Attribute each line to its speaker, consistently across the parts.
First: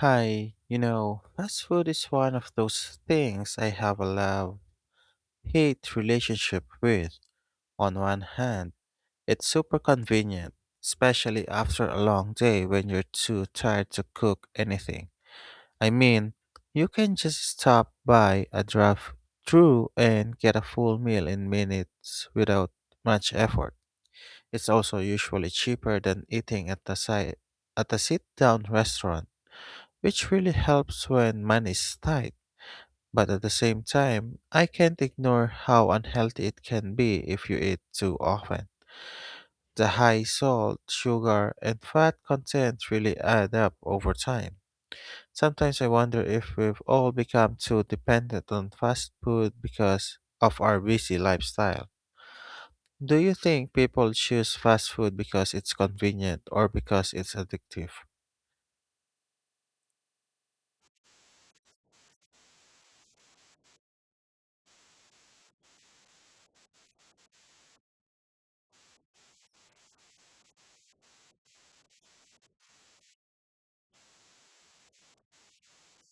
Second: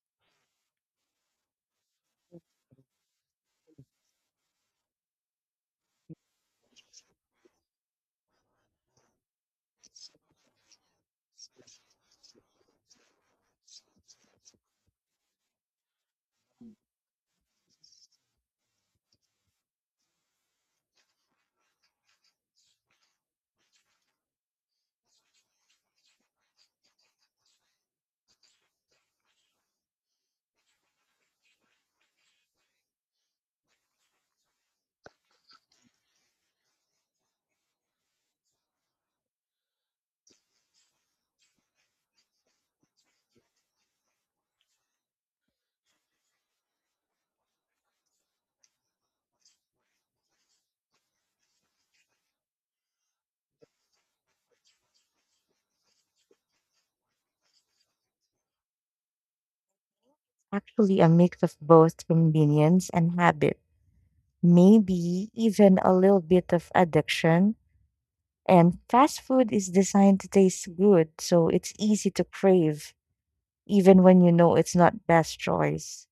Speaker 1: Hi, you know, fast food is one of those things I have a love hate relationship with. On one hand, it's super convenient, especially after a long day when you're too tired to cook anything. I mean, you can just stop by a drive through and get a full meal in minutes without much effort. It's also usually cheaper than eating at a sit down restaurant, which really helps when money is tight. But at the same time, I can't ignore how unhealthy it can be if you eat too often. The high salt, sugar, and fat content really add up over time. Sometimes I wonder if we've all become too dependent on fast food because of our busy lifestyle. Do you think people choose fast food because it's convenient or because it's addictive?
Speaker 2: Actually, a mix of both convenience and habit, maybe even a little bit of addiction. And fast food is designed to taste good, so it's easy to crave, even when you know it's not best choice.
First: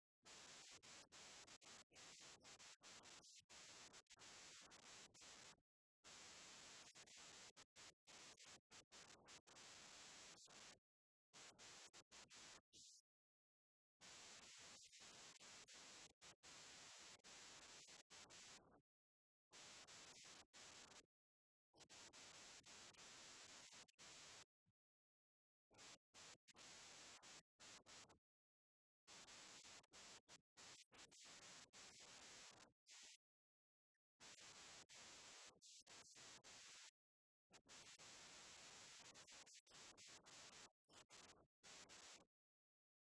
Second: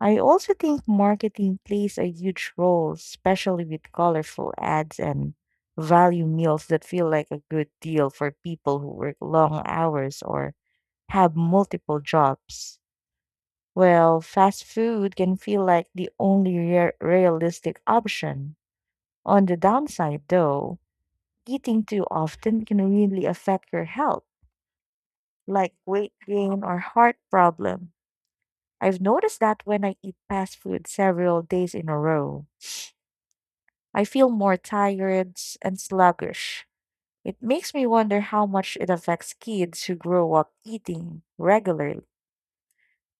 Speaker 2: I also think marketing plays a huge role, especially with colorful ads and value meals that feel like a good deal for people who work long hours or have multiple jobs. Well, fast food can feel like the only realistic option. On the downside, though, eating too often can really affect your health, like weight gain or heart problem. I've noticed that when I eat fast food several days in a row, I feel more tired and sluggish. It makes me wonder how much it affects kids who grow up eating regularly.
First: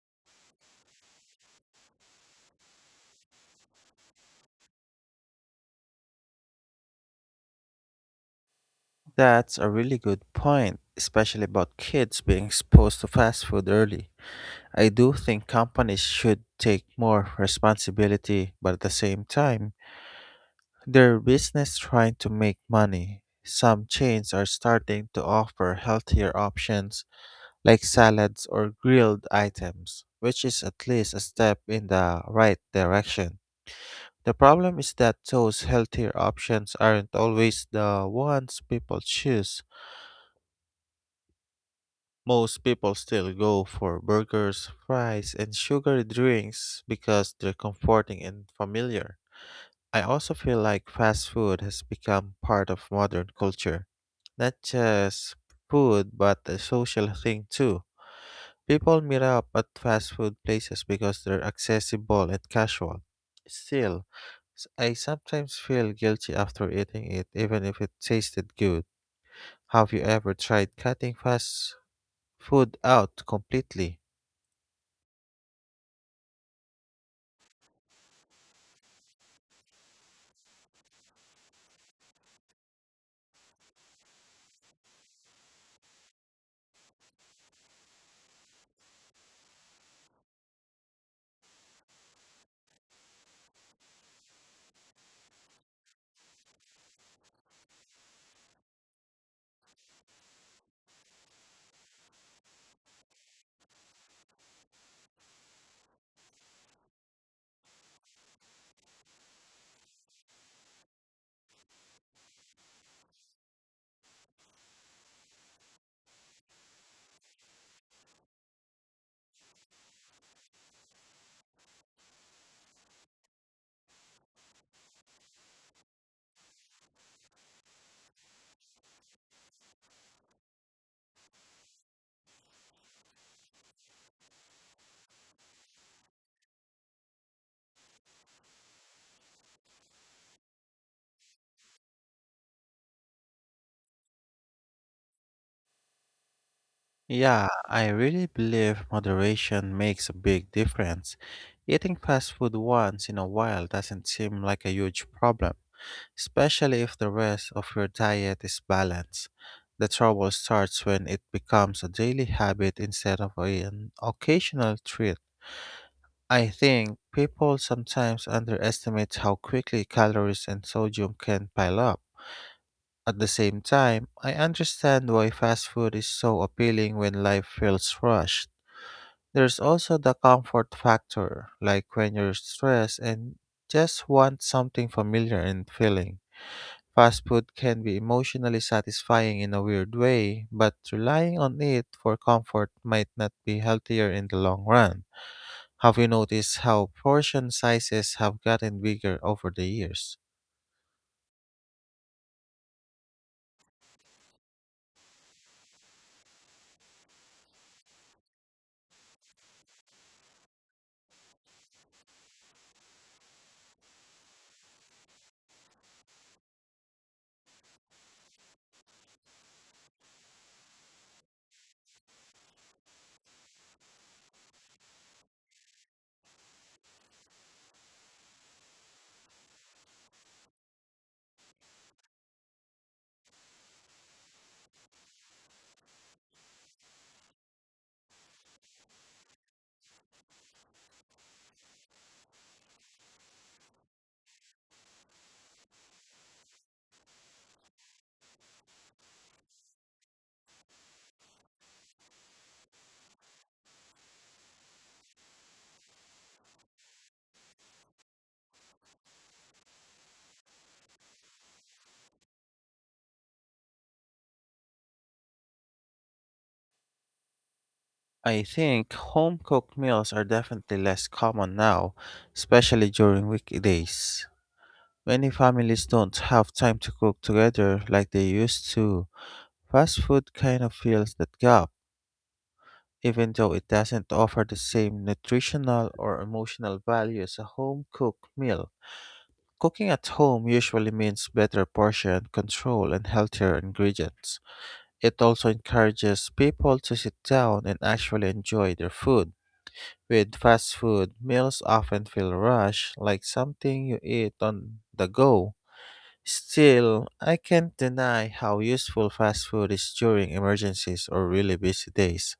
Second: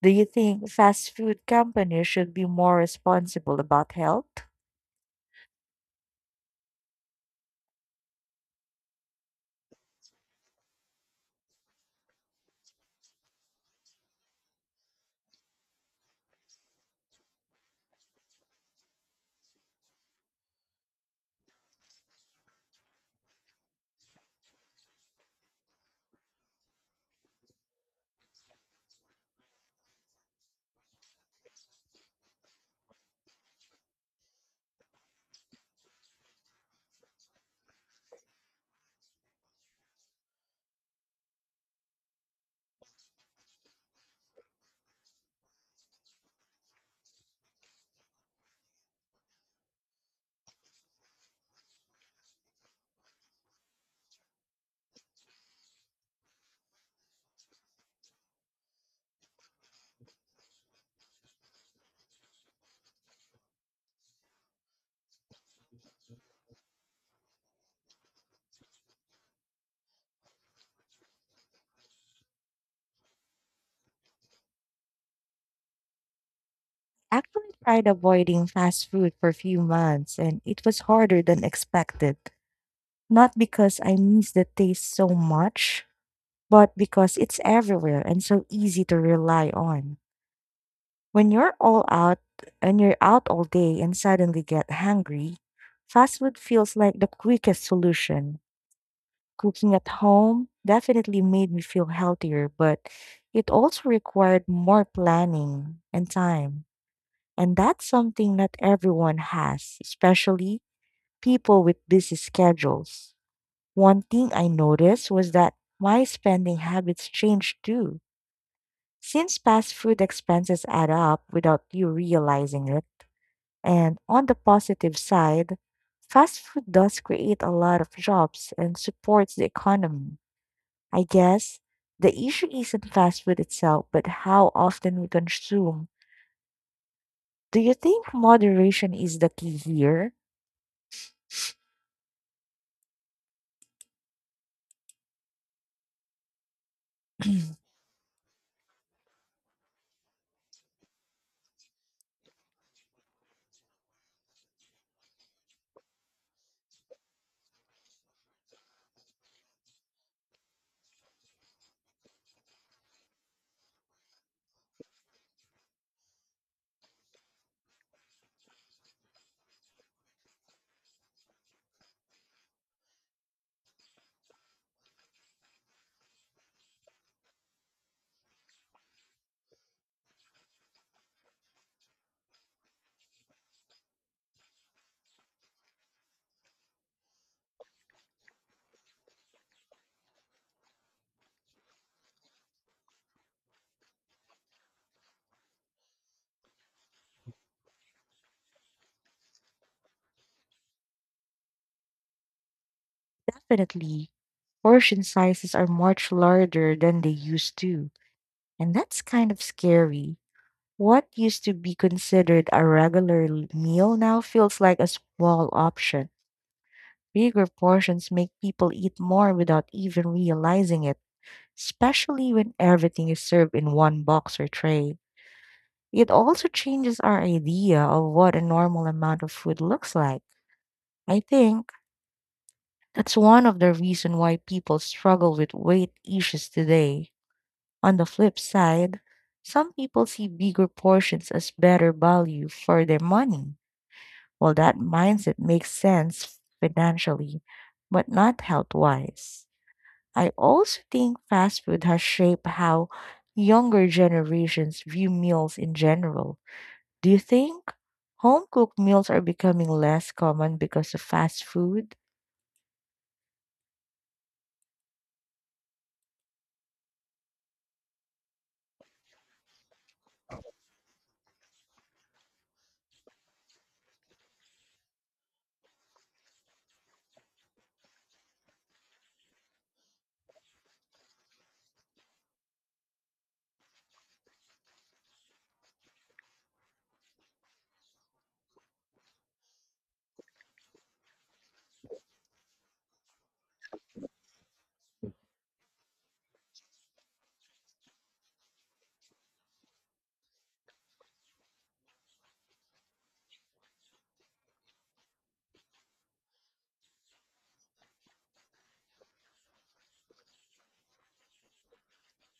Speaker 2: Do you think fast food companies should be more responsible about health?
Speaker 1: That's a really good point, especially about kids being exposed to fast food early. I do think companies should take more responsibility, but at the same time, their business trying to make money. Some chains are starting to offer healthier options like salads or grilled items, which is at least a step in the right direction. The problem is that those healthier options aren't always the ones people choose. Most people still go for burgers, fries, and sugary drinks because they're comforting and familiar. I also feel like fast food has become part of modern culture. Not just food, but a social thing too. People meet up at fast food places because they're accessible and casual. Still, I sometimes feel guilty after eating it, even if it tasted good. Have you ever tried cutting fast food out completely?
Speaker 2: Actually tried avoiding fast food for a few months, and it was harder than expected. Not because I miss the taste so much, but because it's everywhere and so easy to rely on. When you're out all day and suddenly get hungry, fast food feels like the quickest solution. Cooking at home definitely made me feel healthier, but it also required more planning and time. And that's something not everyone has, especially people with busy schedules. One thing I noticed was that my spending habits changed too. Since fast food expenses add up without you realizing it, and on the positive side, fast food does create a lot of jobs and supports the economy. I guess the issue isn't fast food itself, but how often we consume. Do you think moderation is the key here?
Speaker 1: Yeah, I really believe moderation makes a big difference. Eating fast food once in a while doesn't seem like a huge problem, especially if the rest of your diet is balanced. The trouble starts when it becomes a daily habit instead of an occasional treat. I think people sometimes underestimate how quickly calories and sodium can pile up. At the same time, I understand why fast food is so appealing when life feels rushed. There's also the comfort factor, like when you're stressed and just want something familiar and filling. Fast food can be emotionally satisfying in a weird way, but relying on it for comfort might not be healthier in the long run. Have you noticed how portion sizes have gotten bigger over the years?
Speaker 2: Definitely, portion sizes are much larger than they used to, and that's kind of scary. What used to be considered a regular meal now feels like a small option. Bigger portions make people eat more without even realizing it, especially when everything is served in one box or tray. It also changes our idea of what a normal amount of food looks like. I think that's one of the reasons why people struggle with weight issues today. On the flip side, some people see bigger portions as better value for their money. Well, that mindset makes sense financially, but not health wise. I also think fast food has shaped how younger generations view meals in general. Do you think home cooked meals are becoming less common because of fast food?
Speaker 1: I think home cooked meals are definitely less common now, especially during weekdays. Many families don't have time to cook together like they used to. Fast food kind of fills that gap, even though it doesn't offer the same nutritional or emotional value as a home cooked meal. Cooking at home usually means better portion control and healthier ingredients. It also encourages people to sit down and actually enjoy their food. With fast food, meals often feel rushed, like something you eat on the go. Still, I can't deny how useful fast food is during emergencies or really busy days.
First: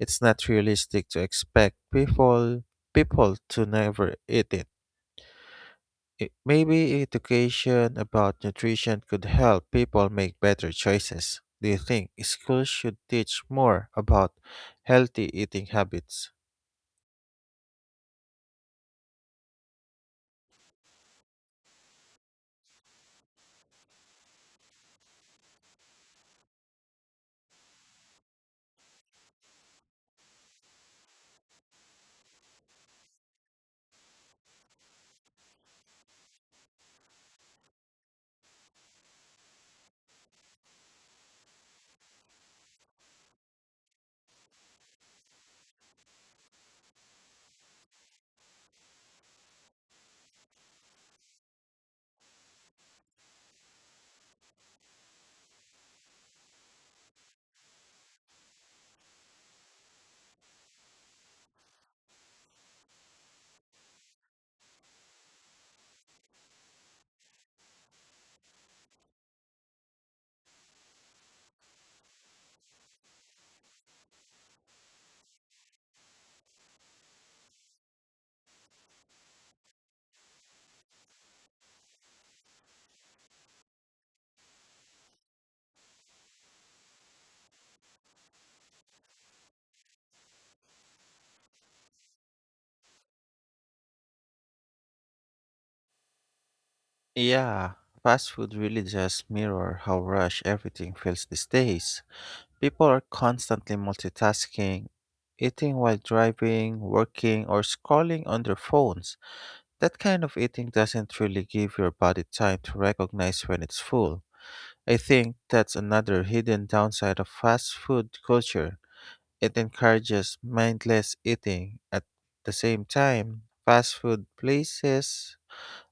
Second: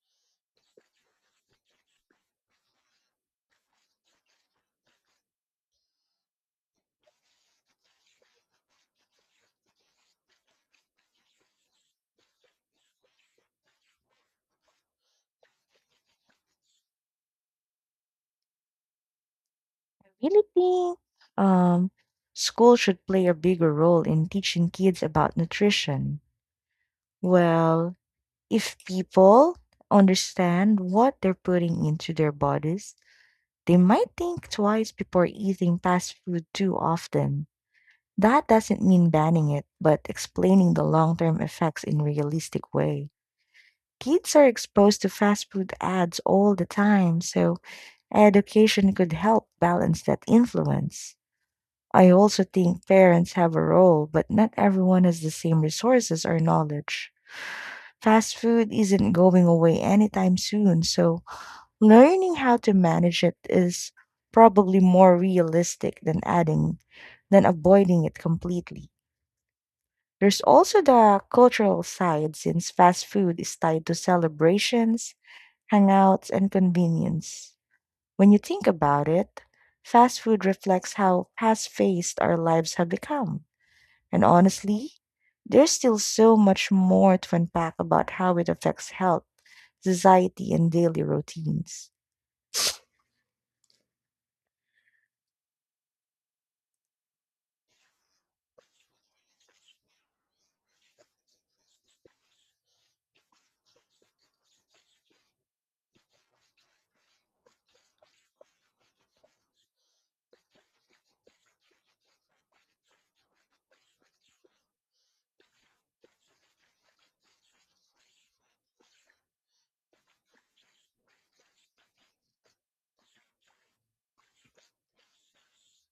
Speaker 1: It's not realistic to expect people to never eat it. Maybe education about nutrition could help people make better choices. Do you think schools should teach more about healthy eating habits?
Speaker 2: I really think um, school should play a bigger role in teaching kids about nutrition. Well, if people understand what they're putting into their bodies, they might think twice before eating fast food too often. That doesn't mean banning it, but explaining the long term effects in realistic way. Kids are exposed to fast food ads all the time, so education could help balance that influence. I also think parents have a role, but not everyone has the same resources or knowledge. Fast food isn't going away anytime soon, so learning how to manage it is probably more realistic than avoiding it completely. There's also the cultural side since fast food is tied to celebrations, hangouts, and convenience. When you think about it, fast food reflects how fast-paced our lives have become. And honestly, there's still so much more to unpack about how it affects health society, and daily routines.
Speaker 1: Yeah, fast food really just mirror how rush everything feels these days. People are constantly multitasking, eating while driving, working, or scrolling on their phones. That kind of eating doesn't really give your body time to recognize when it's full. I think that's another hidden downside of fast food culture. It encourages mindless eating. At the same time, fast food places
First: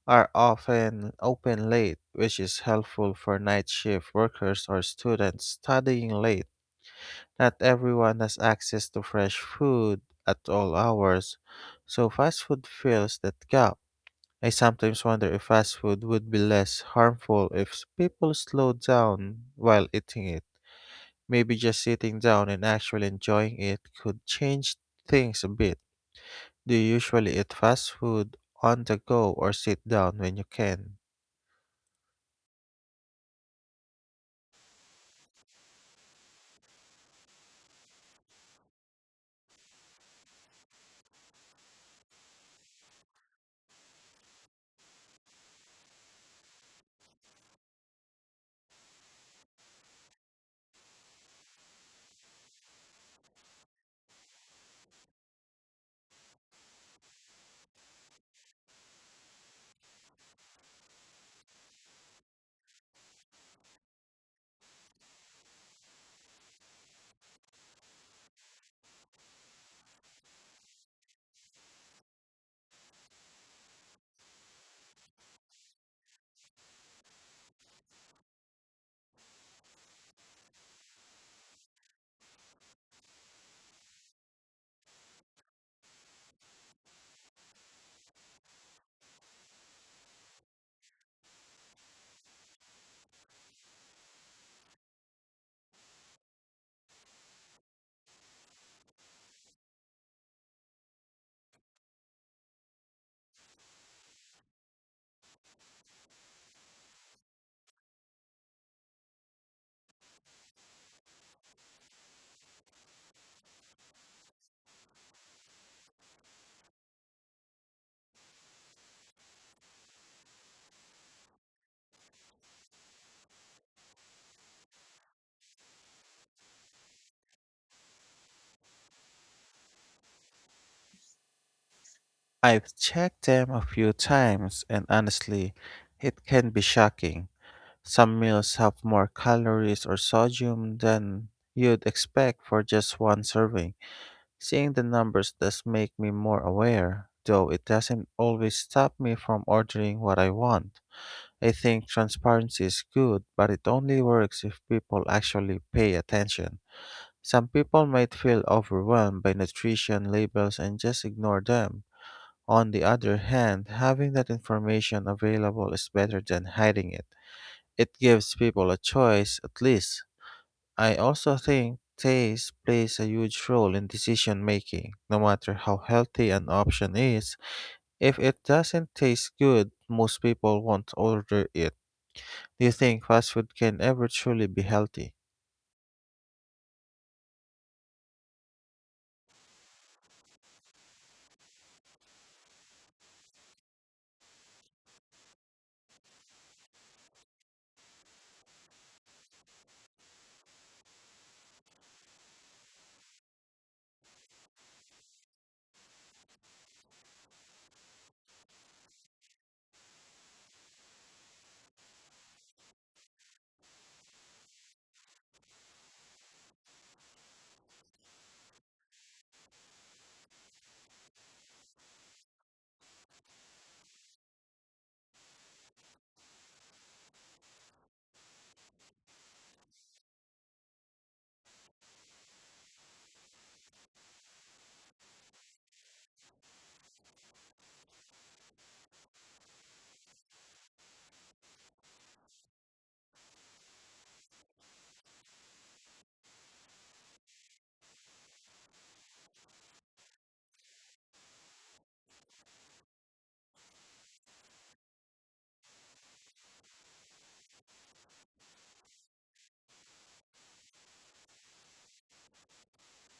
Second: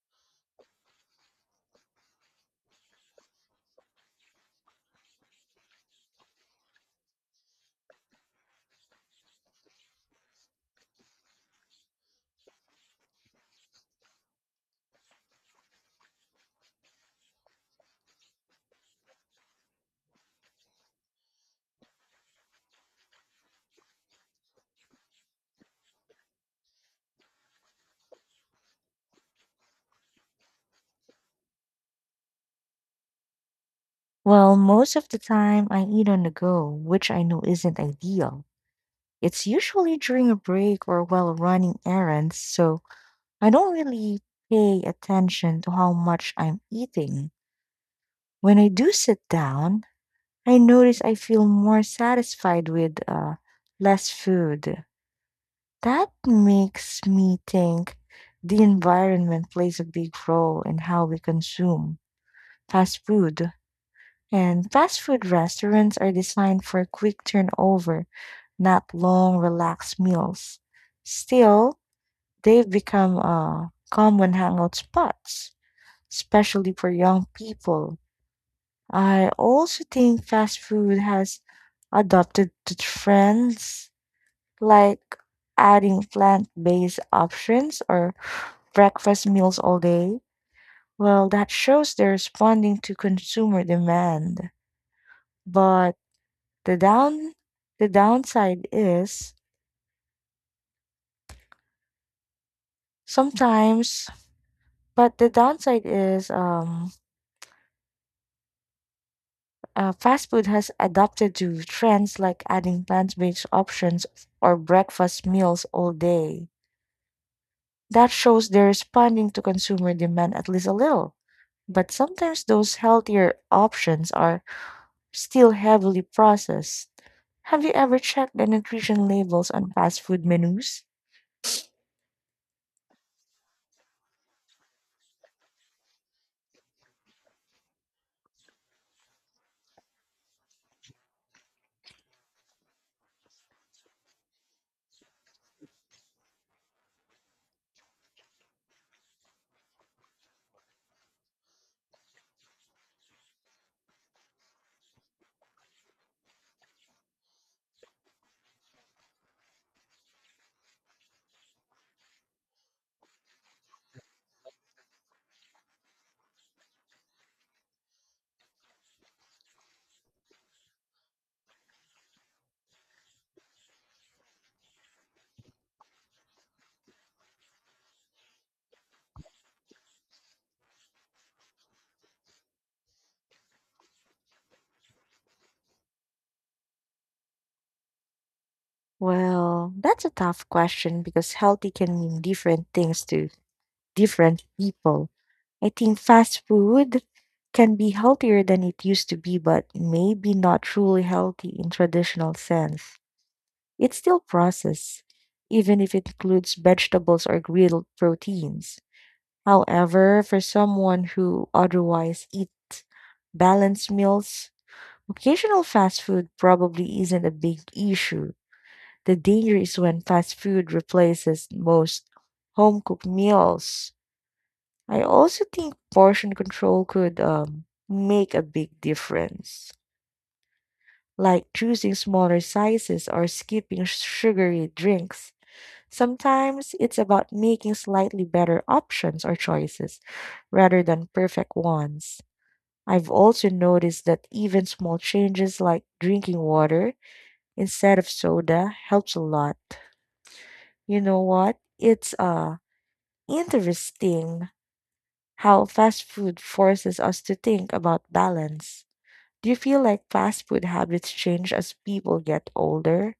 Speaker 1: are often open late, which is helpful for night shift workers or students studying late. Not everyone has access to fresh food at all hours, so fast food fills that gap. I sometimes wonder if fast food would be less harmful if people slowed down while eating it. Maybe just sitting down and actually enjoying it could change things a bit. Do you usually eat fast food on the go or sit down when you can?
Speaker 2: Well, most of the time I eat on the go, which I know isn't ideal. It's usually during a break or while running errands, so I don't really pay attention to how much I'm eating. When I do sit down, I notice I feel more satisfied with less food. That makes me think the environment plays a big role in how we consume fast food. And fast food restaurants are designed for quick turnover, not long, relaxed meals. Still, they've become common hangout spots, especially for young people. I also think fast food has adopted the trends like adding plant-based options or breakfast meals all day. Well, that shows they're responding to consumer demand. But The down the downside is sometimes but the downside is fast food has adapted to trends like adding plant-based options or breakfast meals all day. That shows they're responding to consumer demand at least a little. But sometimes those healthier options are still heavily processed. Have you ever checked the nutrition labels on fast food menus?
Speaker 1: I've checked them a few times, and honestly, it can be shocking. Some meals have more calories or sodium than you'd expect for just one serving. Seeing the numbers does make me more aware, though it doesn't always stop me from ordering what I want. I think transparency is good, but it only works if people actually pay attention. Some people might feel overwhelmed by nutrition labels and just ignore them. On the other hand, having that information available is better than hiding it. It gives people a choice, at least. I also think taste plays a huge role in decision making. No matter how healthy an option is, if it doesn't taste good, most people won't order it. Do you think fast food can ever truly be healthy?
Speaker 2: Well, that's a tough question because healthy can mean different things to different people. I think fast food can be healthier than it used to be, but maybe not truly healthy in traditional sense. It's still processed, even if it includes vegetables or grilled proteins. However, for someone who otherwise eats balanced meals, occasional fast food probably isn't a big issue the danger is when fast food replaces most home cooked meals. I also think portion control could make a big difference, like choosing smaller sizes or skipping sugary drinks. Sometimes it's about making slightly better options or choices rather than perfect ones. I've also noticed that even small changes like drinking water instead of soda helps a lot. You know what? It's interesting how fast food forces us to think about balance. Do you feel like fast food habits change as people get older?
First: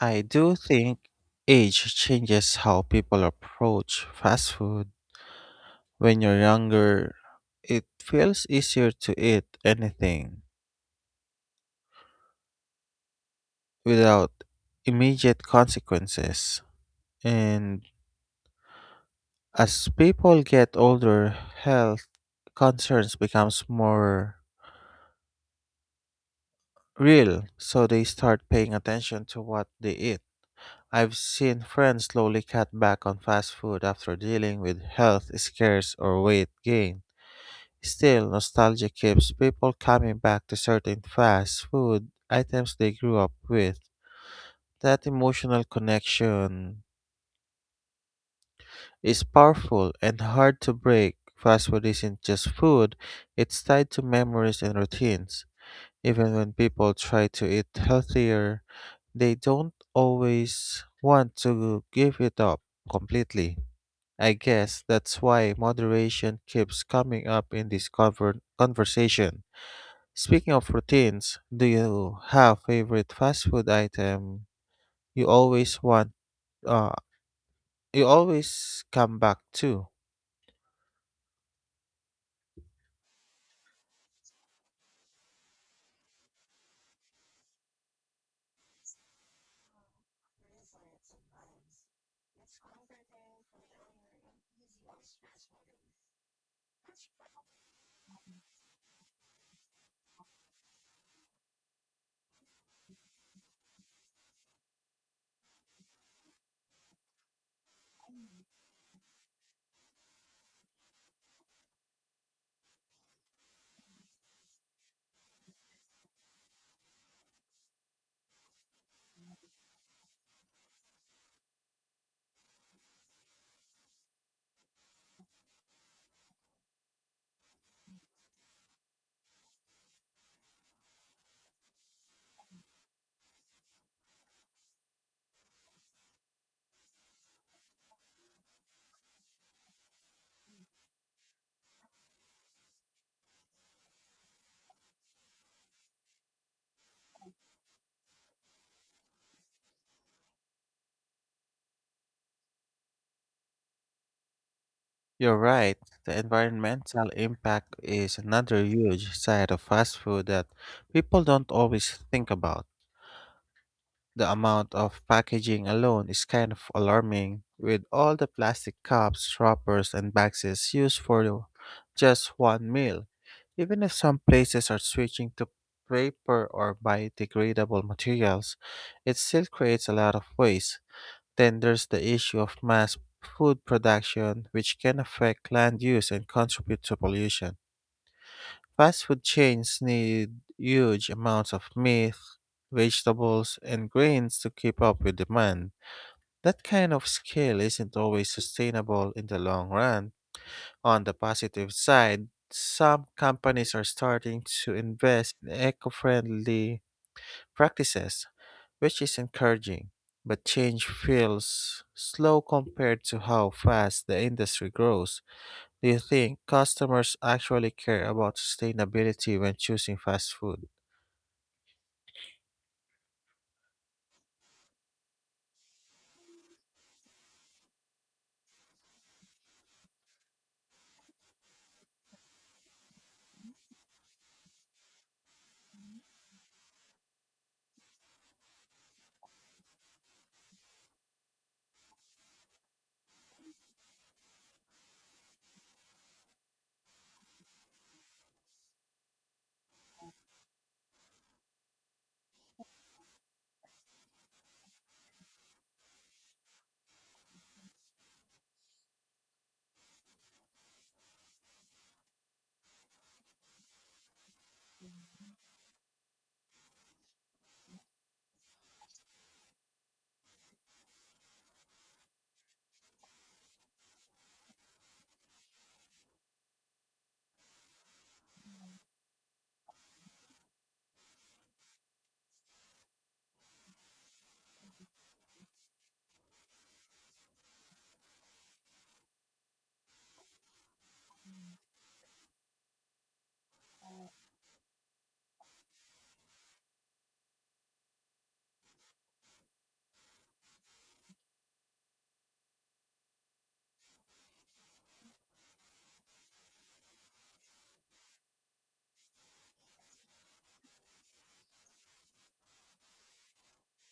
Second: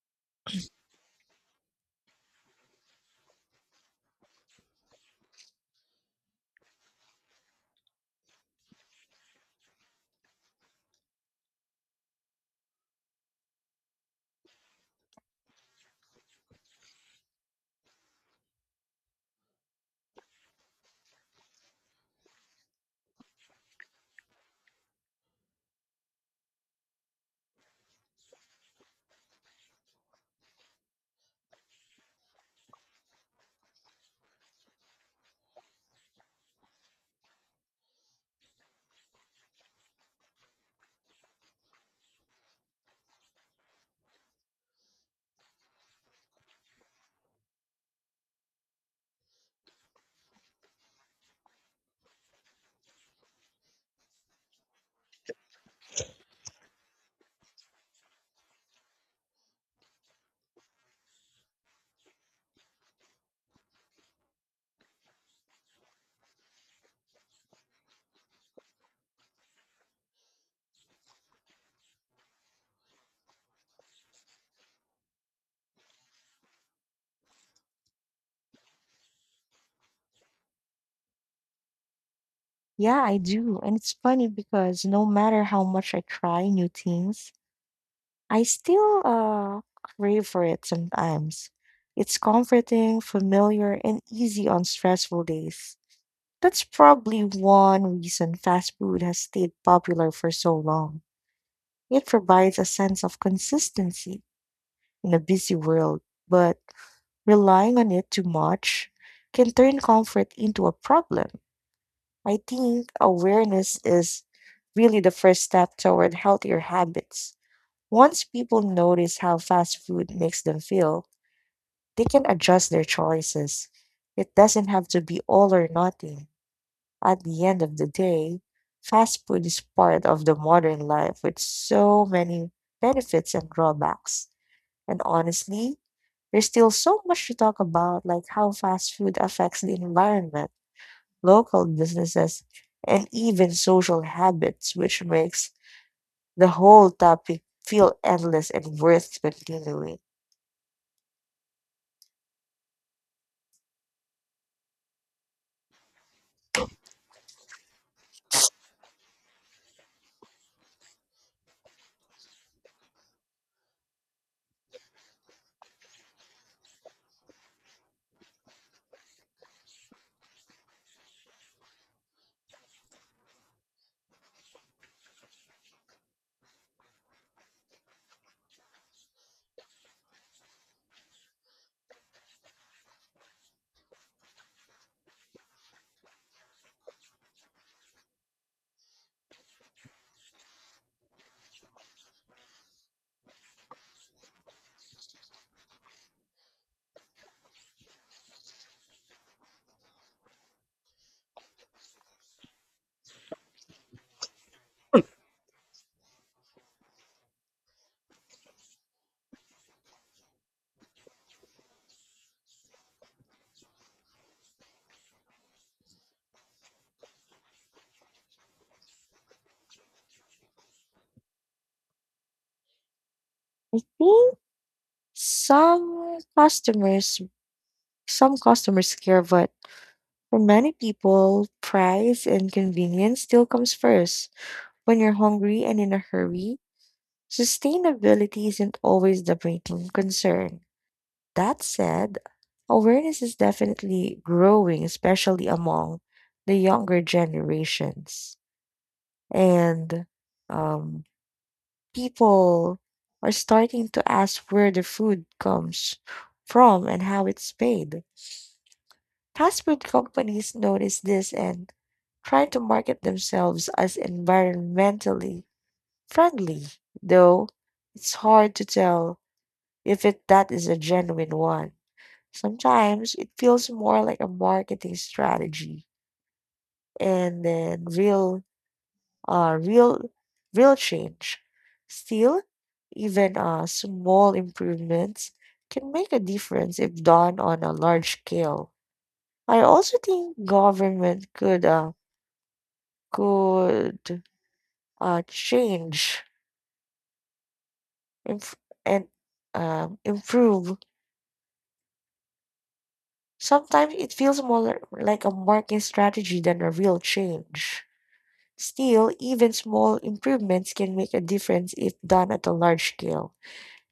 Speaker 1: I do think age changes how people approach fast food. When you're younger, it feels easier to eat anything without immediate consequences. And as people get older, health concerns becomes more real, so they start paying attention to what they eat. I've seen friends slowly cut back on fast food after dealing with health scares or weight gain. Still, nostalgia keeps people coming back to certain fast food items they grew up with. That emotional connection is powerful and hard to break. Fast food isn't just food, it's tied to memories and routines. Even when people try to eat healthier, they don't always want to give it up completely. I guess that's why moderation keeps coming up in this conversation. Speaking of routines, do you have favorite fast food item you always want uh, you always come back to?
Speaker 2: Yeah, I do. And it's funny because no matter how much I try new things, I still crave for it sometimes. It's comforting, familiar, and easy on stressful days. That's probably one reason fast food has stayed popular for so long. It provides a sense of consistency in a busy world, but relying on it too much can turn comfort into a problem. I think awareness is really the first step toward healthier habits. Once people notice how fast food makes them feel, they can adjust their choices. It doesn't have to be all or nothing. At the end of the day, fast food is part of the modern life with so many benefits and drawbacks. And honestly, there's still so much to talk about, like how fast food affects the environment, local businesses, and even social habits, which makes the whole topic feel endless and worth continuing.
Speaker 1: You're right. The environmental impact is another huge side of fast food that people don't always think about. The amount of packaging alone is kind of alarming, with all the plastic cups, wrappers, and boxes used for just one meal. Even if some places are switching to paper or biodegradable materials, it still creates a lot of waste. Then there's the issue of mass food production, which can affect land use and contribute to pollution. Fast food chains need huge amounts of meat, vegetables, and grains to keep up with demand. That kind of scale isn't always sustainable in the long run. On the positive side, some companies are starting to invest in eco friendly practices, which is encouraging. But change feels slow compared to how fast the industry grows. Do you think customers actually care about sustainability when choosing fast food?
Speaker 2: Hmm, Some customers, some customers care, but for many people, price and convenience still comes first. When you're hungry and in a hurry, sustainability isn't always the main concern. That said, awareness is definitely growing, especially among the younger generations. And um, people are starting to ask where the food comes from and how it's made. Fast food companies notice this and try to market themselves as environmentally friendly, though it's hard to tell if it, that is a genuine one. Sometimes it feels more like a marketing strategy and then uh real real change. Still, even small improvements can make a difference if done on a large scale. I also think government could change inf- and improve. Sometimes it feels more like a marketing strategy than a real change. Still, even small improvements can make a difference if done at a large scale.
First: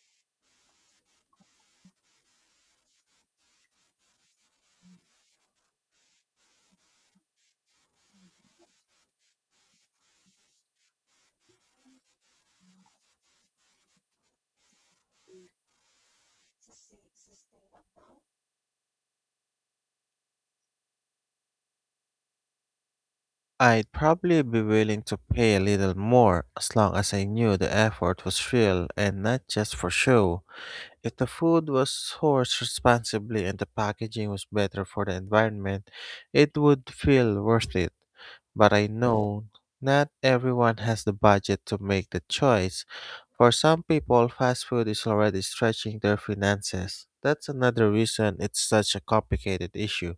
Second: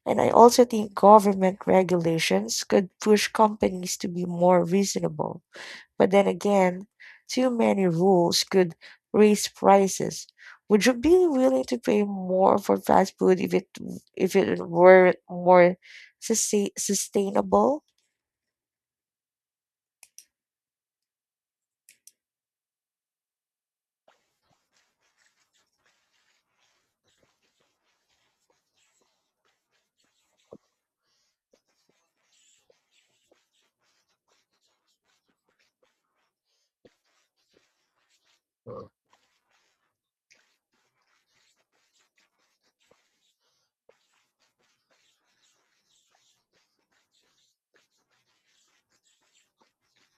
Speaker 2: And I also think government regulations could push companies to be more reasonable. But then again, too many rules could raise prices. Would you be willing to pay more for fast food if it were more sustainable?
Speaker 1: I'd probably be willing to pay a little more as long as I knew the effort was real and not just for show. If the food was sourced responsibly and the packaging was better for the environment, it would feel worth it. But I know not everyone has the budget to make the choice. For some people, fast food is already stretching their finances. That's another reason it's such a complicated issue.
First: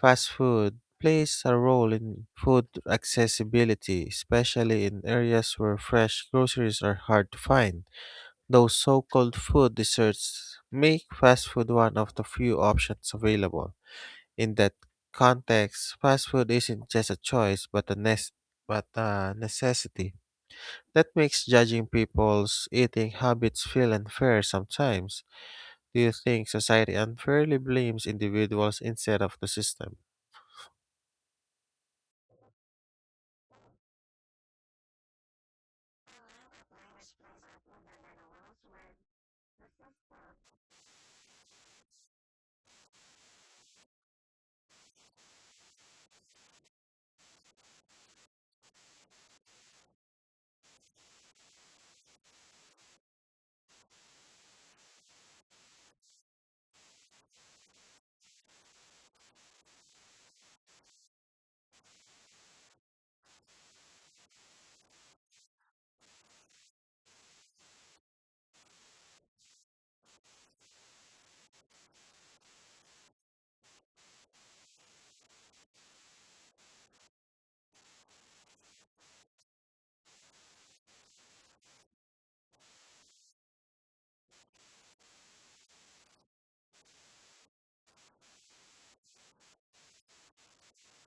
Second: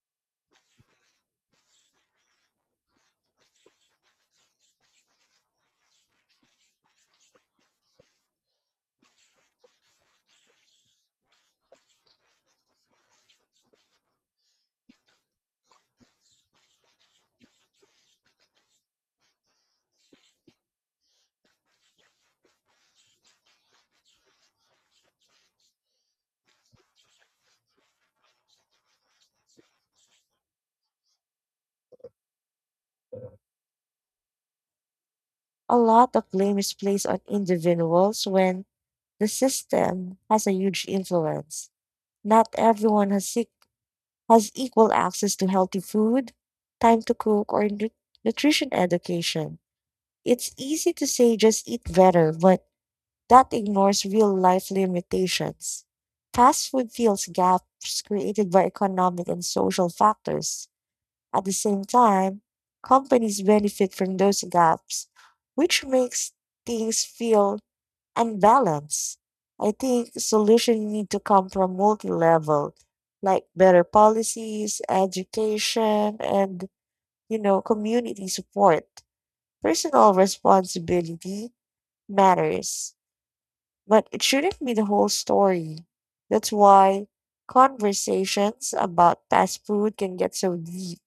Speaker 1: Fast food plays a role in food accessibility, especially in areas where fresh groceries are hard to find. Those so called food desserts make fast food one of the few options available. In that context, fast food isn't just a choice but a necessity. That makes judging people's eating habits feel unfair sometimes. Do you think society unfairly blames individuals instead of the system?
Speaker 2: A lot of blame is placed on individuals when the system has a huge influence. Not everyone has equal access to healthy food, time to cook, or nutrition education. It's easy to say just eat better, but that ignores real life limitations. Fast food fills gaps created by economic and social factors. At the same time, companies benefit from those gaps, which makes things feel and balance. I think solutions need to come from multi-level, like better policies, education, and you know, community support. Personal responsibility matters, but it shouldn't be the whole story. That's why conversations about fast food can get so deep,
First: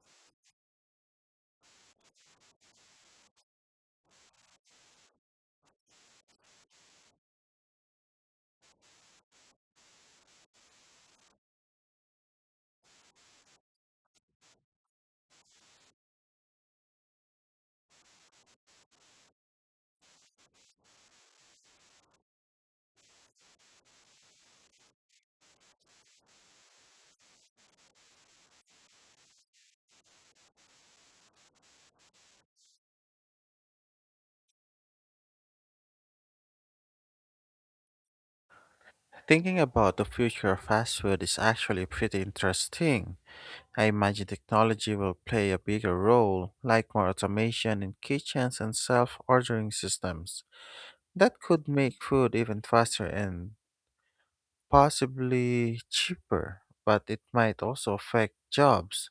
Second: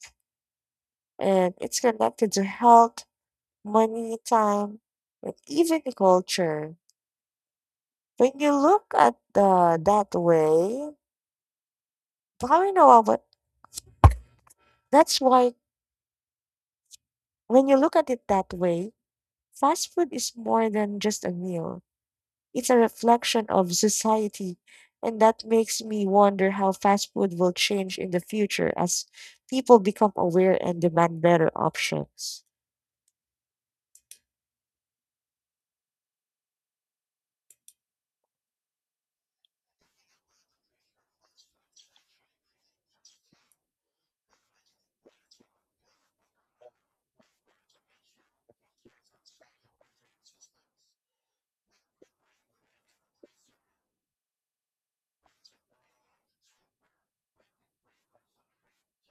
Speaker 2: and it's connected to health, money, time, and even the culture when you look at the that way, How I know, about that's why when you look at it that way, fast food is more than just a meal. It's a reflection of society, and that makes me wonder how fast food will change in the future as people become aware and demand better options.
Speaker 1: Thinking about the future of fast food is actually pretty interesting. I imagine technology will play a bigger role, like more automation in kitchens and self ordering systems. That could make food even faster and possibly cheaper, but it might also affect jobs.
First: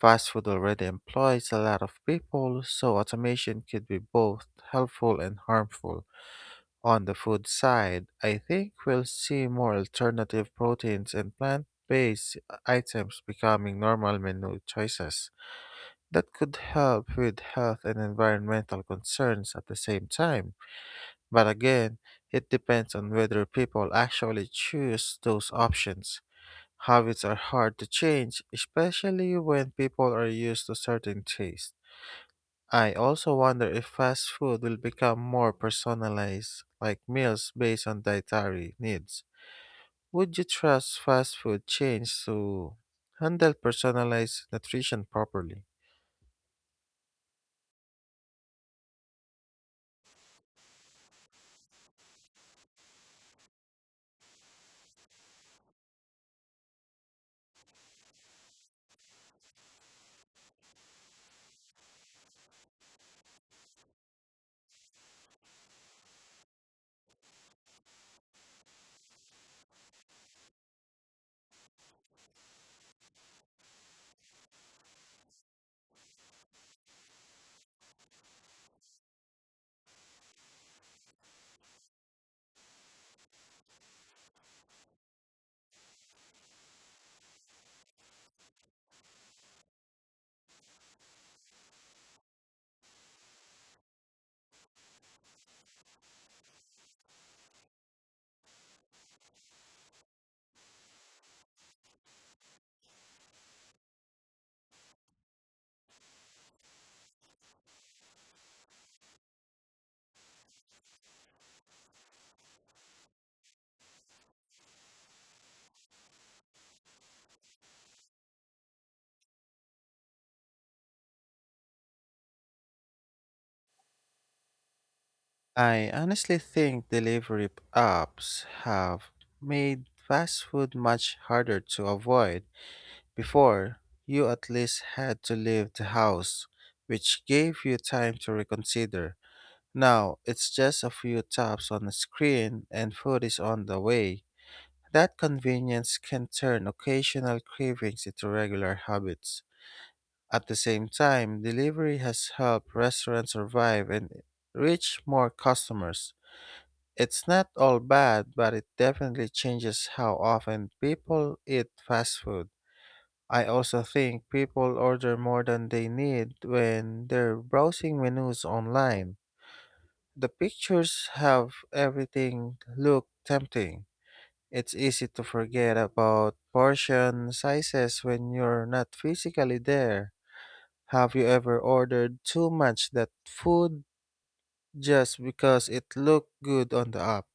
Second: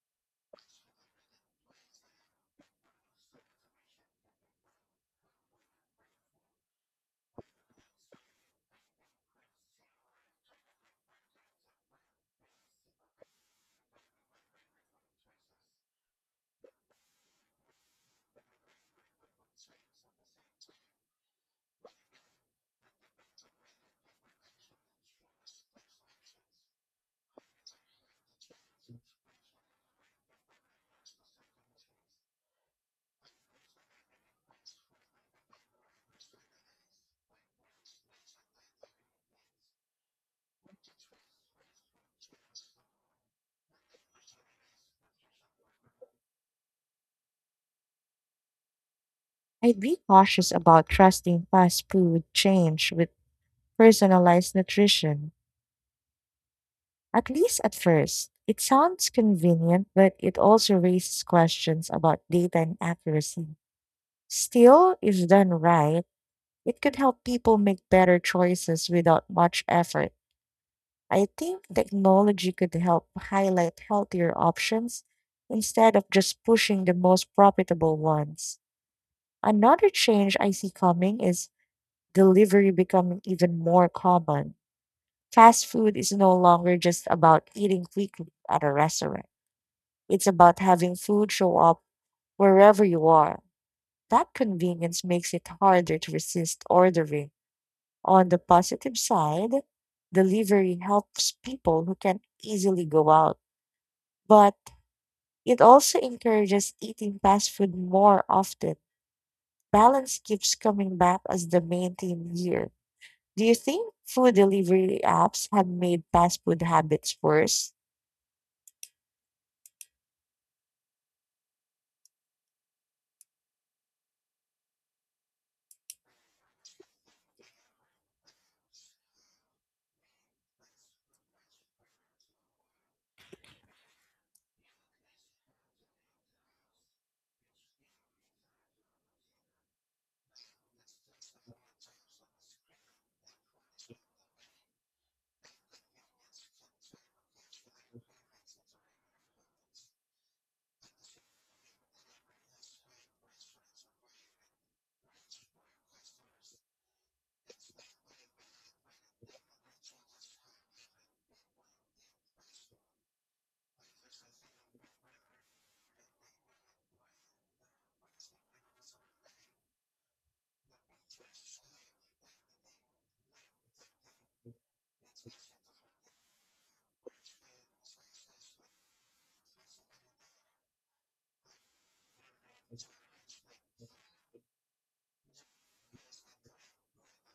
Speaker 1: Fast food already employs a lot of people, so automation could be both helpful and harmful. On the food side, I think we'll see more alternative proteins and plant based items becoming normal menu choices. That could help with health and environmental concerns at the same time. But again, it depends on whether people actually choose those options. Habits are hard to change, especially when people are used to certain tastes. I also wonder if fast food will become more personalized, like meals based on dietary needs. Would you trust fast food chains to handle personalized nutrition properly?
Speaker 2: I'd be cautious about trusting fast food change with personalized nutrition, at least at first. It sounds convenient, but it also raises questions about data and accuracy. Still, if done right, it could help people make better choices without much effort. I think technology could help highlight healthier options instead of just pushing the most profitable ones. Another change I see coming is delivery becoming even more common. Fast food is no longer just about eating quickly at a restaurant. It's about having food show up wherever you are. That convenience makes it harder to resist ordering On the positive side, delivery helps people who can easily go out, but it also encourages eating fast food more often. Balance keeps coming back as the main theme here. Do you think food delivery apps have made fast food habits worse?
Speaker 1: I honestly think delivery apps have made fast food much harder to avoid. Before, you at least had to leave the house, which gave you time to reconsider. Now, it's just a few taps on the screen and food is on the way. That convenience can turn occasional cravings into regular habits. At the same time, delivery has helped restaurants survive and reach more customers. It's not all bad, but it definitely changes how often people eat fast food. I also think people order more than they need when they're browsing menus online. The pictures have everything look tempting. It's easy to forget about portion sizes when you're not physically there. Have you ever ordered too much that food just because it looked good on the app?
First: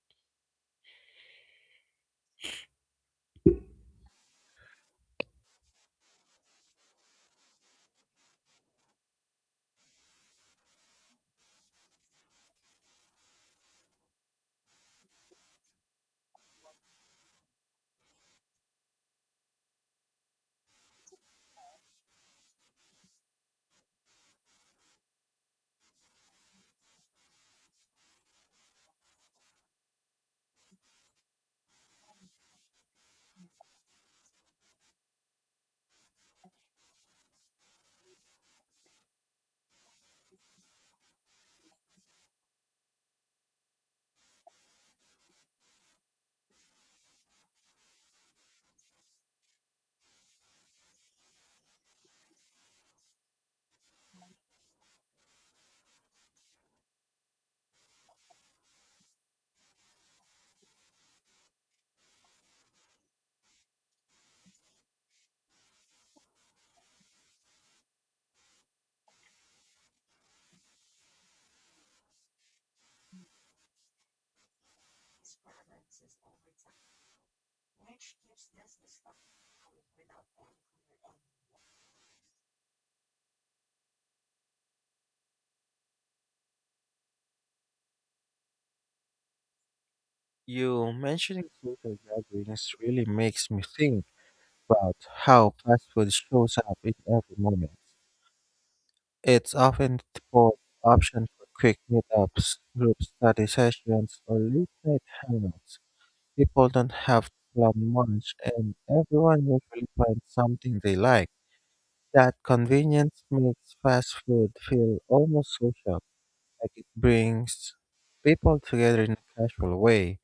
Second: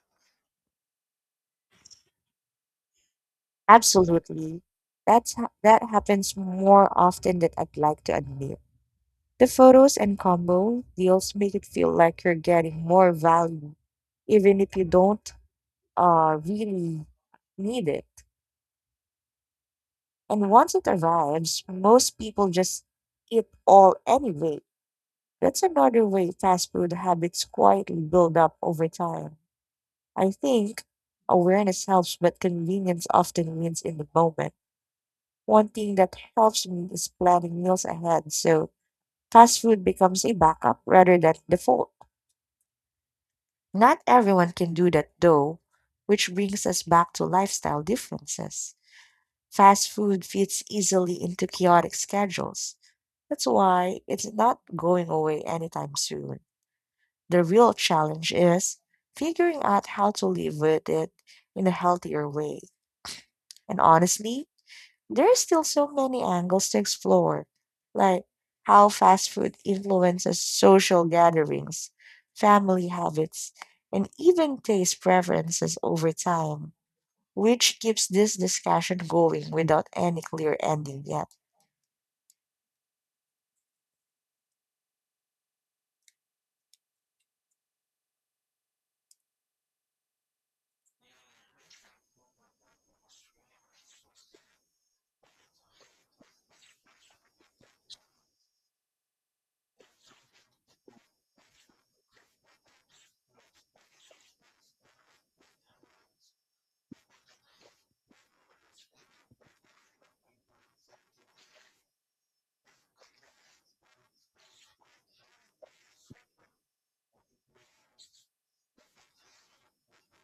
Speaker 2: Absolutely. That happens more often than I'd like to admit. The photos and combo deals make it feel like you're getting more value even if you don't really need it. And once it arrives, most people just eat all anyway. That's another way fast food habits quietly build up over time. I think awareness helps, but convenience often wins in the moment. One thing that helps me is planning meals ahead, so fast food becomes a backup rather than default. Not everyone can do that though, which brings us back to lifestyle differences. Fast food fits easily into chaotic schedules. That's why it's not going away anytime soon. The real challenge is figuring out how to live with it in a healthier way. And honestly, there are still so many angles to explore, like how fast food influences social gatherings, family habits, and even taste preferences over time, which keeps this discussion going without any clear ending yet.
Speaker 1: You mentioning social gatherings really makes me think about how fast food shows up in every moment. It's often called option for quick meetups, group study sessions, or late night hangouts. People don't have to plan much, and everyone usually finds something they like. That convenience makes fast food feel almost social, like it brings people together in a casual way.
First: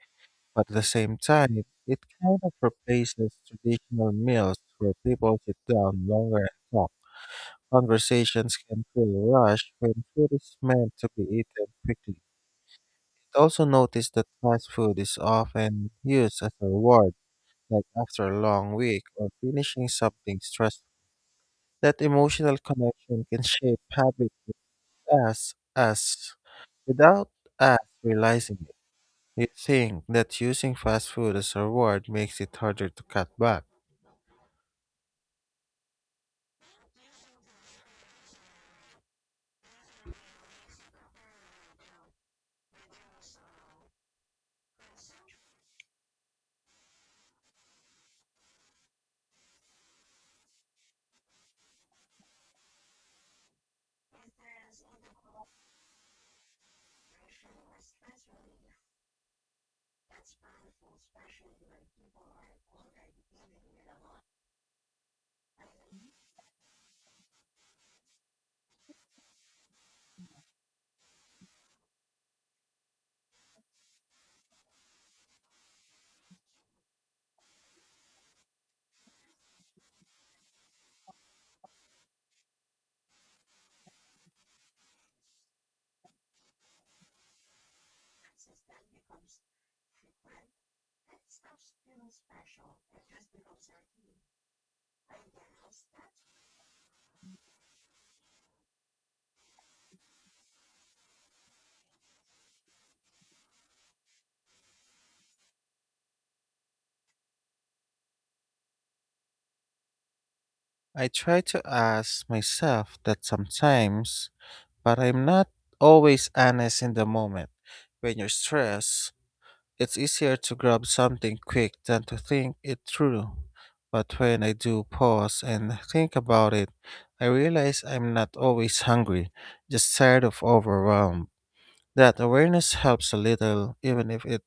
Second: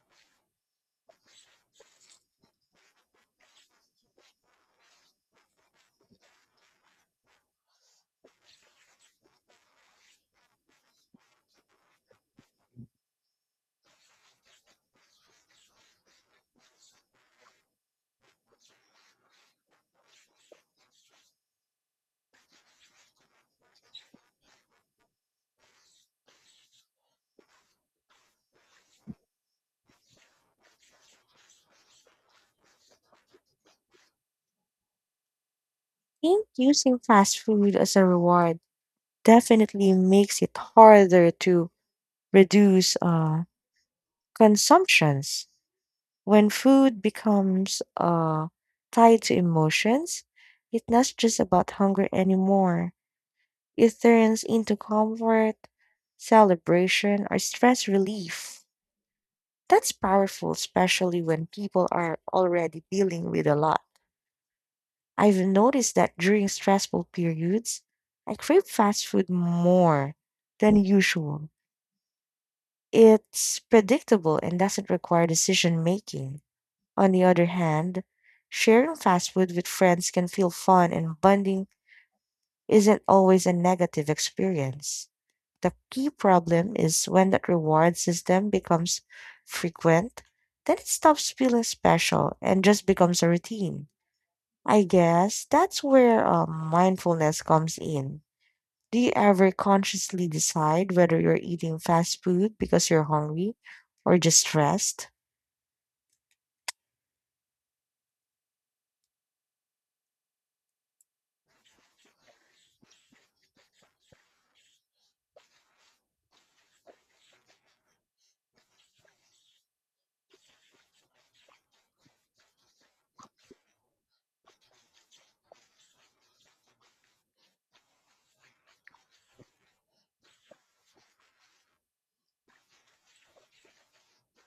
Speaker 1: But at the same time, it kind of replaces traditional meals where people sit down longer and talk. Conversations can feel rushed when food is meant to be eaten quickly. It also noticed that fast food is often used as a reward, like after a long week or finishing something stressful. That emotional connection can shape habits us as without us realizing it. You think that using fast food as a reward makes it harder to cut back.
Speaker 2: Think using fast food as a reward definitely makes it harder to reduce consumptions. When food becomes tied to emotions, it's not just about hunger anymore. It turns into comfort, celebration, or stress relief. That's powerful, especially when people are already dealing with a lot. I've noticed that during stressful periods, I crave fast food more than usual. It's predictable and doesn't require decision making. On the other hand, sharing fast food with friends can feel fun, and bonding isn't always a negative experience. The key problem is when that reward system becomes frequent, then it stops feeling special and just becomes a routine. I guess that's where mindfulness comes in. Do you ever consciously decide whether you're eating fast food because you're hungry or just stressed?
Speaker 1: I try to ask myself that sometimes. But I'm not always honest in the moment. When you're stressed, it's easier to grab something quick than to think it through. But when I do pause and think about it, I realize I'm not always hungry, just tired of overwhelmed. That awareness helps a little,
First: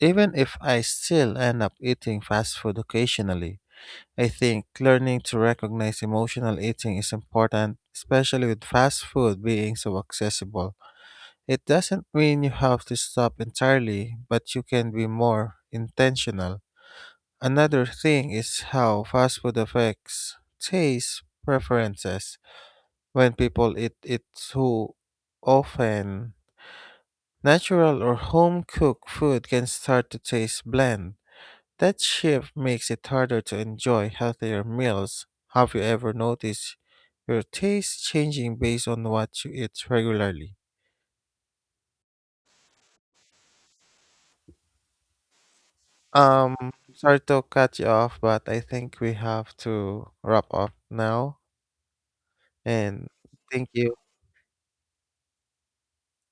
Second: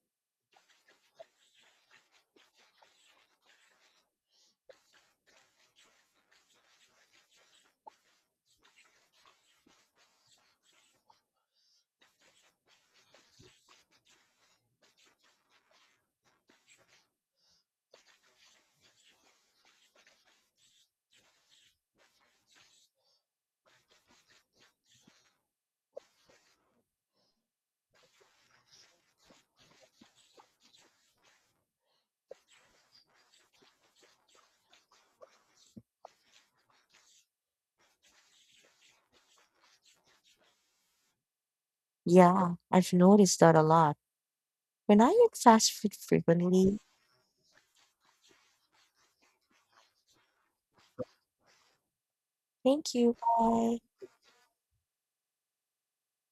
Speaker 1: even if I still end up eating fast food occasionally. I think learning to recognize emotional eating is important, especially with fast food being so accessible. It doesn't mean you have to stop entirely, but you can be more intentional. Another thing is how fast food affects taste preferences. When people eat it too often, natural or home cooked food can start to taste bland. That shift makes it harder to enjoy healthier meals. Have you ever noticed your taste changing based on what you eat regularly?
Speaker 2: Yeah, I've noticed that a lot. When I eat fast food
Speaker 1: Um,
Speaker 2: frequently,
Speaker 1: Sorry to cut you off, but I think we have to wrap up now.
Speaker 2: thank
Speaker 1: And
Speaker 2: you,
Speaker 1: thank
Speaker 2: bye.
Speaker 1: you.